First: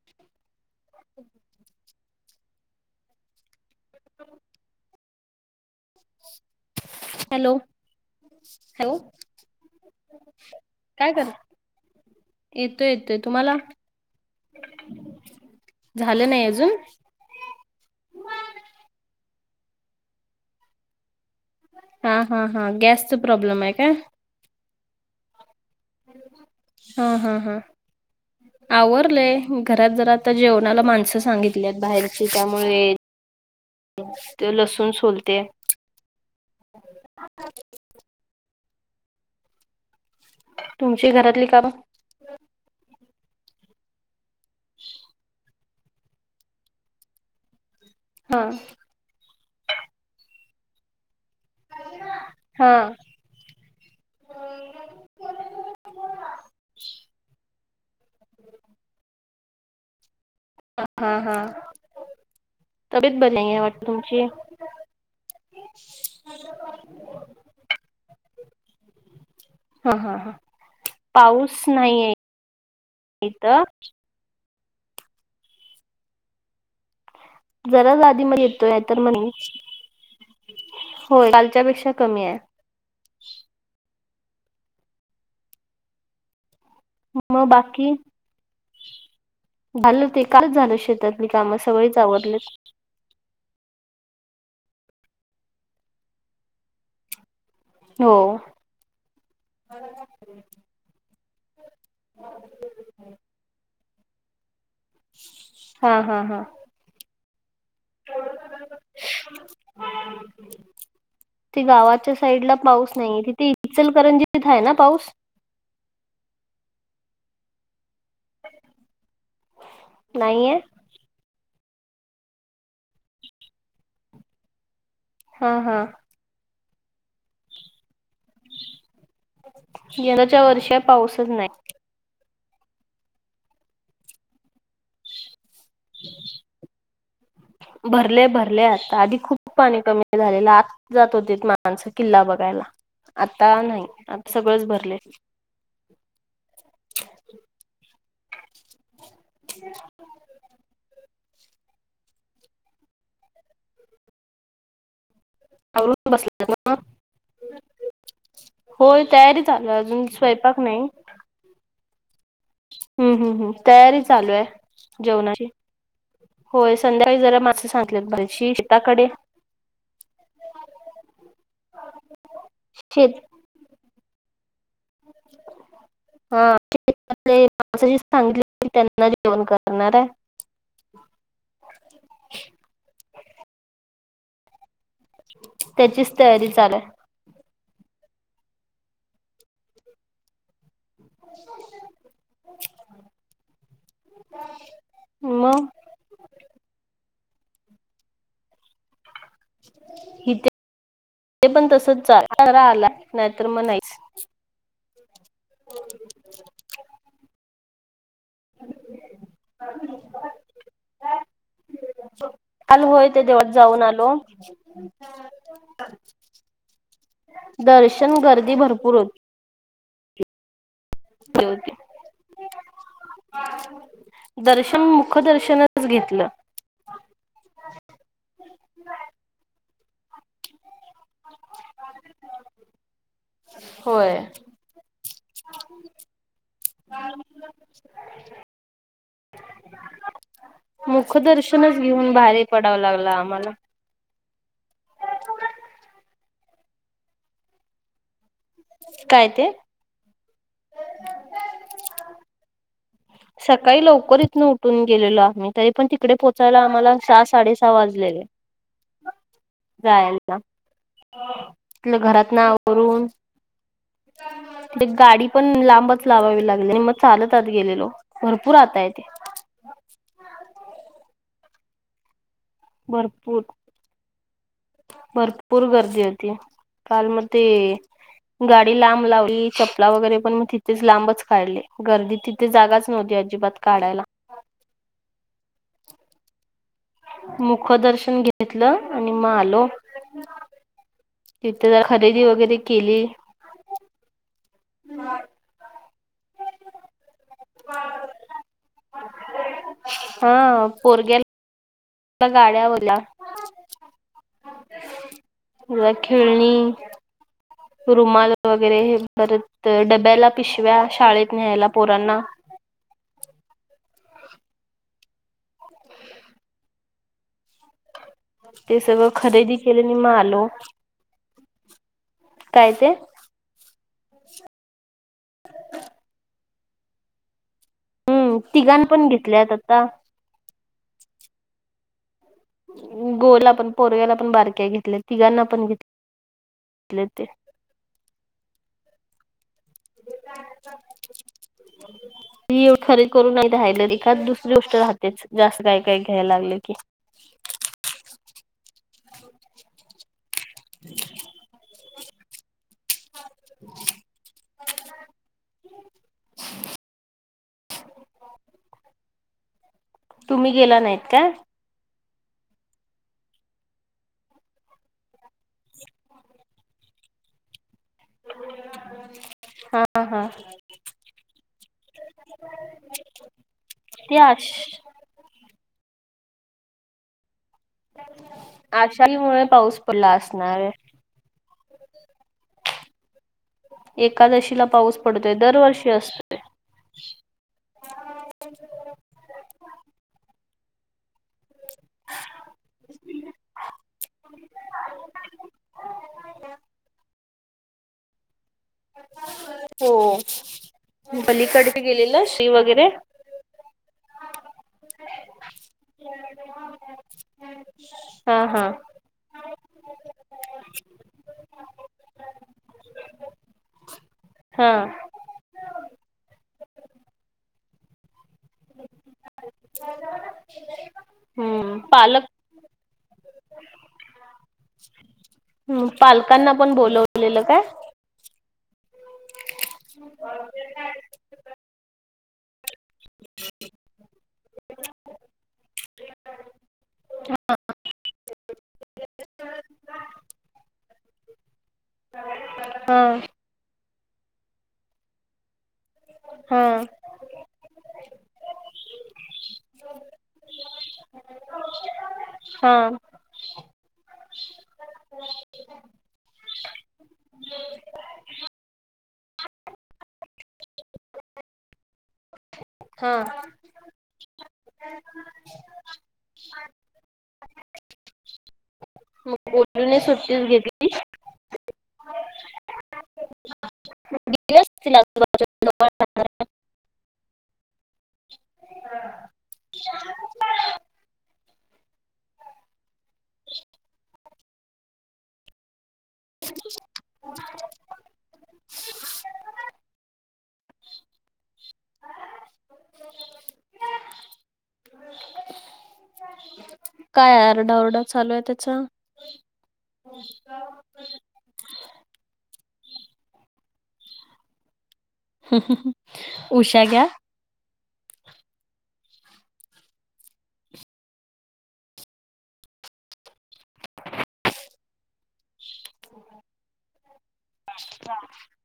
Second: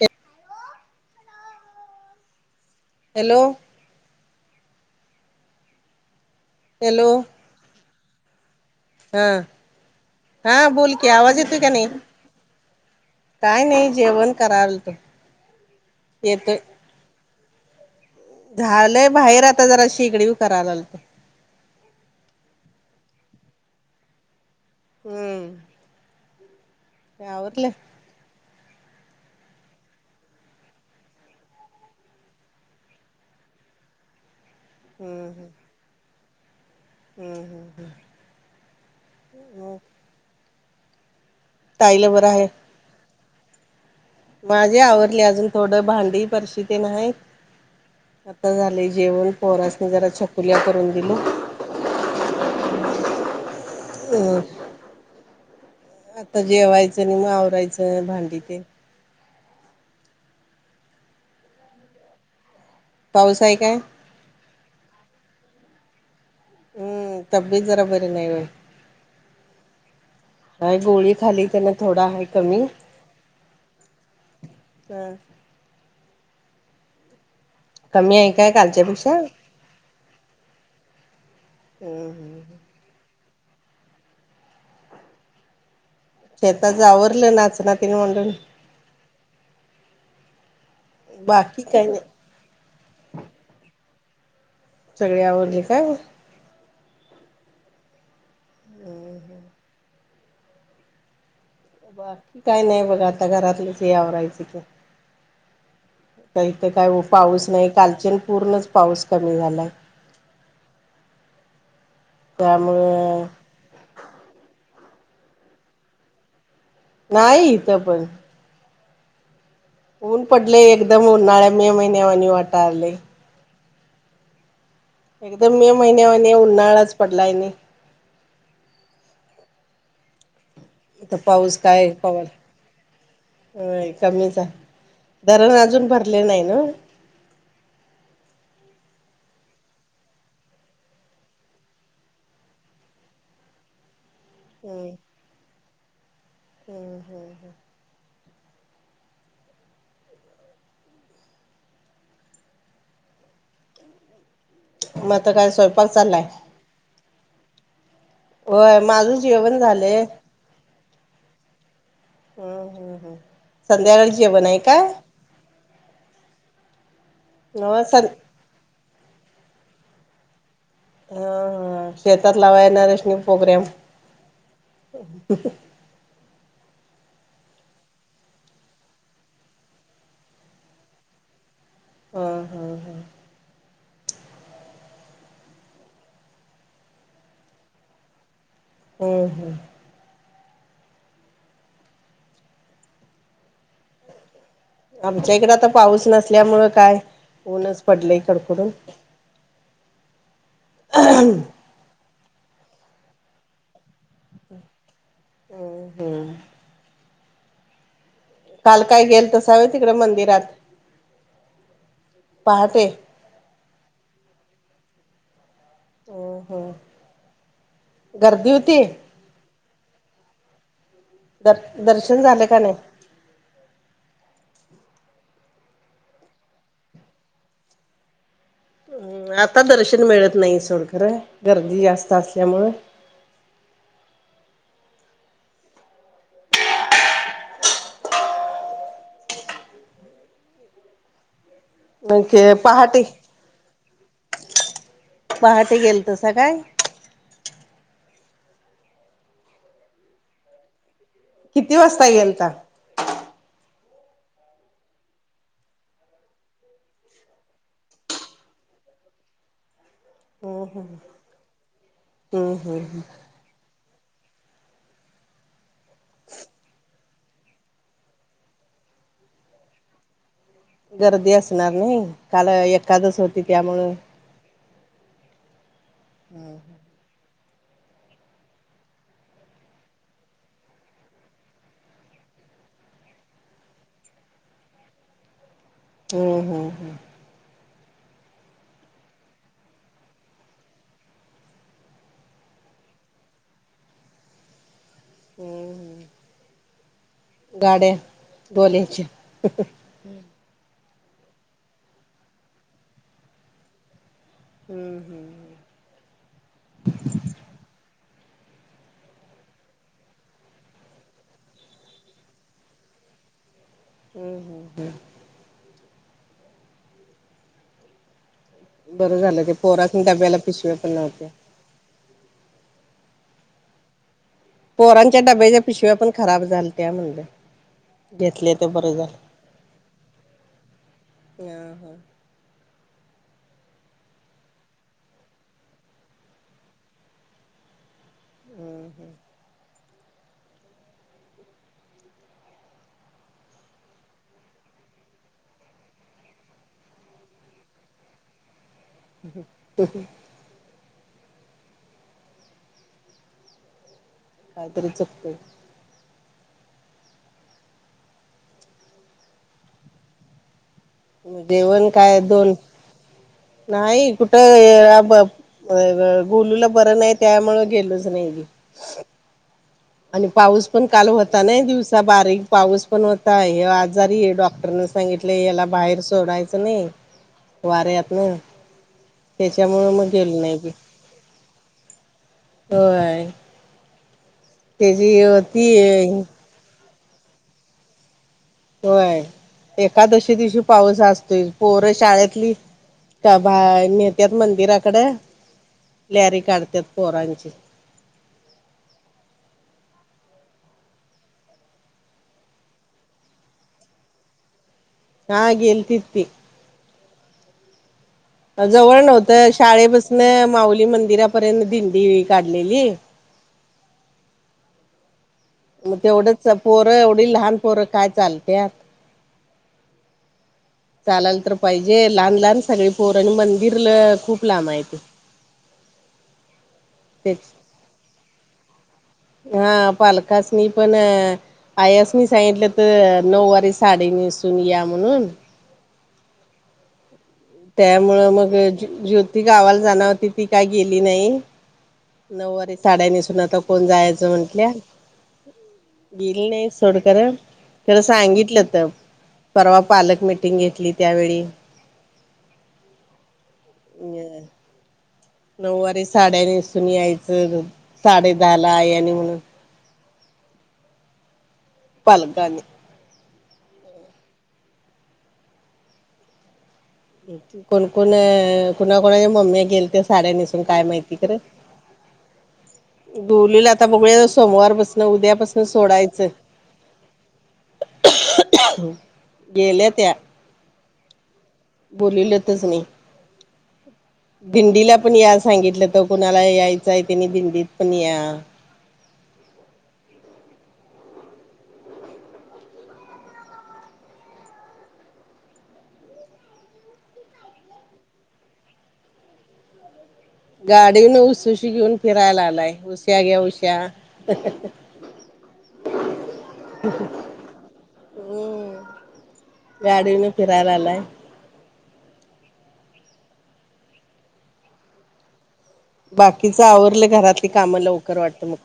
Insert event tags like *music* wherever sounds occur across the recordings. *inaudible* Hello. *inaudible* Hello. Hello hello. हा हा बोल की काय कर आवाज येतोय कणी. येतोय येतोय तुम्हाला काय नाही जेवण करालतो. झालं नाही अजून. झालंय बाहेर आता जरा शेकडी करायला लालतो. हा हा हा गॅसच प्रॉब्लेम आहे काय. हम्म. हा हा हा. आवरलं आवरलंय घरात जरा आता जेवनाला माणसं सांगितली आहेत बाहेरची त्यामुळे. ते लसूण हम्म सोलते. हम् हम. तुमची घरातली काम. आईला बरं आहे. माझे आवरली अजून थोडं भांडी परशी तेन आहे हा आता झाले. जेवण पोरासनी जरा छकुल्या करून दिलो. हा. हम्. आता जेवायचं आणि मग आवरायचं भांडी तेन. हा हा तब्येत बरी पाऊस आहे नाही काय वाटत तुमची. *inaudible* हम्म तब्येत जरा बरी नाही होय. हा हा हा काय गोळी खाली पाऊस त्यांन नाही थोडा आहे कमी. इथं हा. जरा कमी आधी आहे मध्ये काय येतोय नाही तर कालच्यापेक्षा नाही चं. होय कालच्या पेक्षा कमी हाय. हम्म शेतात आवरलं मग नाचना बाकी मांडून. झालं ते कालच झालं शेतातली कामं बाकी काही सगळेच नाही आवरलीत. सगळी आवरली काय. हो. बाकी काय नाही बघ आता, घरातलंच हे आवरायचं की. हा हा हा. ते काय ओ पाऊस नाही. कालच्यान पूर्णच पाऊस कमी झालायं. ते गावाच्या साईडला पाऊस नाही. तिथे इचलकरंजीत आहे ना पाऊस. नाही इथं पण. ऊन नाहीये पडलंय एकदम उन्हाळ्या मे महिन्या वाणी वाटालय. हा एकदम मे हा महिन्या वाणी उन्हाळाच पडलाय आणि. यंदाच्या वर्षात. आता पाऊस काय कवळ व्हय कमीच हाय. अजून भरले नाही नवं. भरले भरले आता आधी खूप पाणी कमी झालेलं आत जात होते. माणस किल्ला बघायला. आता नाही आता सगळंच भरलय. हम् हम् हम. *inaudible* मग आता काय स्वयंपाक आवरून चालाय. बसले होय माझं तयारी जेवण चालू झालंय अजून स्वयंपाक नाही. हम्म हम्म हम्म. तयारी संध्याकाळी चालू आहे जेवण काय जेवणाची. होय संध्याकाळी जरा माणसं हो सांगितलेत सं बाहेर ची शेताकडे. हा हा शेतात लावाय येणाऱ्या सनी शेत पोग्राम. *unintelligible* त्यांना जेवन करणार हाय. हा हा हा. त्यांचीच तयारी चालूय. हम हम. *inaudible* आमच्या इकडं मग आता पाऊस नसल्यामुळ काय ऊनच पडल कडकडून. इथे पण तसच आलाय नाहीतर नाहींच. हम हम्. काल काय गेलतासा होय तिकडे मंदिरात काल पहाटे. होय ते देवळात जाऊन आलो. हम्म हम्म दर्शन गर्दी भरपूर होती. द होती दर्शन झालं का नाही. दर्शन मुखदर्शनच घेतलं. हम् आता दर्शन मिळत नाही. सोड खर गर्दी जास्त असल्यामुळं. होय. *inaudible* मुखदर्शनच घेऊन बाहेर पडाव पहाटे लागला आम्हाला. पहाटे गेल तसा काय. काय ते. *unintelligible* किती वाजता गेलता. सकाळी लवकर हितन उठून गेलेलो. आम्ही तरी पण तिकडे पोहोचायला आम्हाला सहा साडे सहा वाजलेले. जाया मग घरातन हम्म हम्म आवरून. गाडी पण लांबच लावावी लागली. आणि मग चालत आत गेलेलो. भरपूर आत हाय ते. गर्दी असणार नाही. काल एक भरपूर भरपूर गर्दी होती. काल म ते, गाडी लांब लावली चपला वगैरे पण मी तिथेच लांबच काढले गर्दी तिथं. तिथं जागच नव्हती अजिबात काढायला. हम हम हम. मुख दर्शन घेतलो आणि मग आलो. तिथं जरा खरेदी वगैरे केली. गाड्या गोल्याची. हा पोरग्याल. गाड्या *unintelligible* हम्म हम्. खेळणी रुमाल वगैरे हे परत. तर डब्याला पिशव्या शाळेत न्यायला पोरांना. हम्म हम् हम्. *inaudible* ते सगळं बरं झालं ते खरेदी केले आणि पोरासनी मग डब्याला आलो पिशव्या पण नव्हत्या. काय ते, पोरांच्या डब्याच्या पिशव्या पण खराब झालत्या म्हणलं. हम्म घेतले ते तिघां बर पण झालं. घेतल्यात आता गोला पण पोरग्याला पण बारक्या घेतल्या तिघांना पण घेतले ते. हम्म हम्म. *inaudible* ती एक खरेदी करून नाही राहिल एखादं दुसरी गोष्ट राहतेच. जास्त काय काय घ्यायला लागलं की. *inaudible* *inaudible* कायतरी चुकतेय. *inaudible* तुम्ही गेला नाहीत. काय जेवण काय दोन, नाही कुठं गोलूला बरं नाही त्यामुळं गेलोच. नाही मी. हा. हा आणि पाऊस पण काल होता नी. दिवसा बारीक पाऊस पण होता. हे ते आजारी आहे आश डॉक्टर नस सांगितले याला बाहेर सोडायचं नाही. वाऱ्यात आषाढी मुळे पाऊस तेच्यामुळं मग पडला गेलो नाही असणार बी. आहे होय. एकादशीला पाऊस पडतोय त्याची ती दरवर्षी असतो. होय एकादशी दिवशी पाऊस अस ती पोर शाळेतली त्या बा न्हेतात मंदिराकड. रॅली काडत्यात पोरांची. हो पलीकड गेलेले ना श्री वगैरे. हा गेलतीत की. हा हा जवळ नव्हतं. शाळेपसन माऊली मंदिरापर्यंत दिंडी काढलेली. हा. मग तेवढंच पोरं एवढी लहान पोरं काय चालत्यात. *inaudible* चालाल तर हम्म पाहिजे पालक लहान लहान सगळी पोर मंदिरल खूप लांब आहे ते. ह पालकांना पण तेच बोलवलेलं काय. हा पालकासनी पण आयासनी सांगित तर नऊवारी साडी नेसून या म्हणून. *inaudible* त्यामुळं मग ज्योती गावाला जाणार होती. ती काय गेली नाही. नऊवारी हा साड्या नेसून आता कोण जायचं म्हंटल्या. गेली हा नाही सोड खर. खरं सांगितलंत परवा पालक मिटिंग घेतली त्यावेळी. हा. अ नऊवारी साड्यानेसून यायचं. साडे दहा ला आयानी म्हणून. पालकांनी. हां. *inaudible* कोणकोण कुणा कोणाच्या मग मम्मी गेल बोलून त्या साड्या सुट्टीच नेसून काय घेतली माहिती. *unintelligible* बोलू लाग आता बघूया असतील सोमवारपसन उद्यापासन सोडायचं. गेल्या त्या. *unintelligible* दिंडीला पण या सांगितलं तर कुणाला यायचाय त्यांनी दिंडीत पण या. काय आरडा ओरडा चालू ये त्यांचा. गाडीन वरन उसूशी घेऊन फिरायला आगलाय उशा घ्या उश्या. उषा घ्या. हम्म गाडी वरन फिरायला लागलाय. बाकीच आवरलं घरातली काम‌ लवकर वाटतं मग.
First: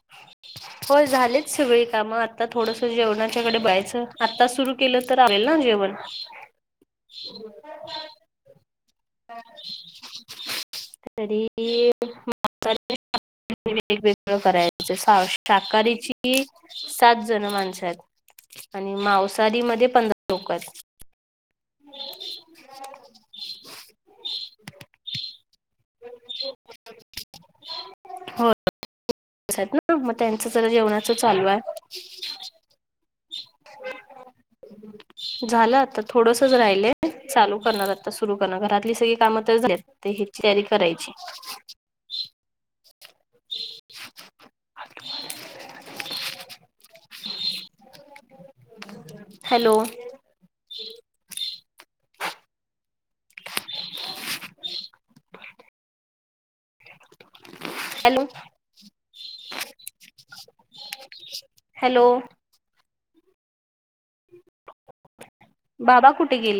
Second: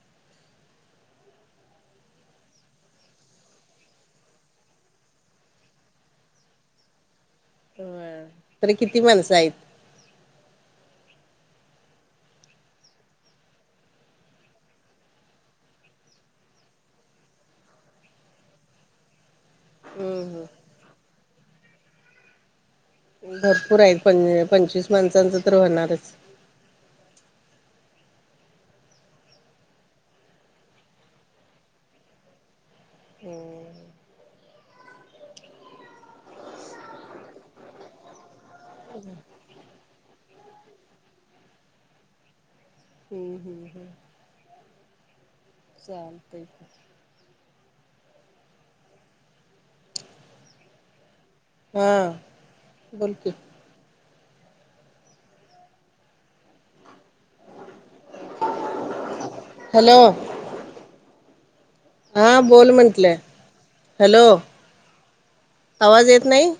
*inaudible* होय झालेच सगळी कामं. आता थोडंस जेवणाच्याकडे बघायचं. आत्ताच सुरू केलं तर आवरेल ना जेवण. *inaudible* होय तरी किती माणसं हायत? तरी *unintelligible* *unintelligible* शाकाहारी ची सात जण माणसं हायत आणि मांसाहारी मध्ये हम्म पंधरा लोकं हम्म हायत. *inaudible* भरपूर आहेत पं पंचवीस माणसांचं तर होणारच. *unintelligible* होय. *unintelligible* ना, मग त्यांचं जरा जेवणाच चालू हाय. हं. झालं आता थोडसंच राहिलंय. चालू करणार आता, सुरू करणार. घरातली सगळी कामं तर झाल्यात तेही तयारी करायची. *unintelligible* हं हं हं चालतंय. हॅलो. हां बोल की. Hello *unintelligible* hello. हॅलो. हा बोल म्हटलंय, हॅलो आवाज बाबा येत नाही?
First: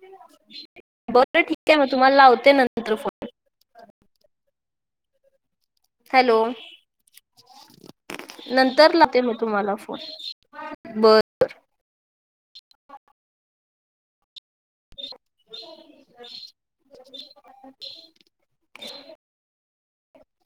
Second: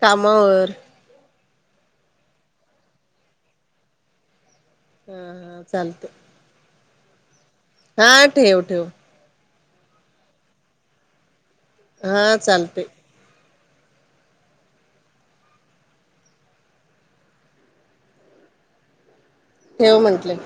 कामावर बर ठीक आहे, मग तुम्हाला लावते नंतर फोन. हा हा चाल हॅलो, हा ठेव ठेव नंतर लावते मी तुम्हाला फो *unintelligible* बर. हां चालतंय. *inaudible* ठेव म्हंटले.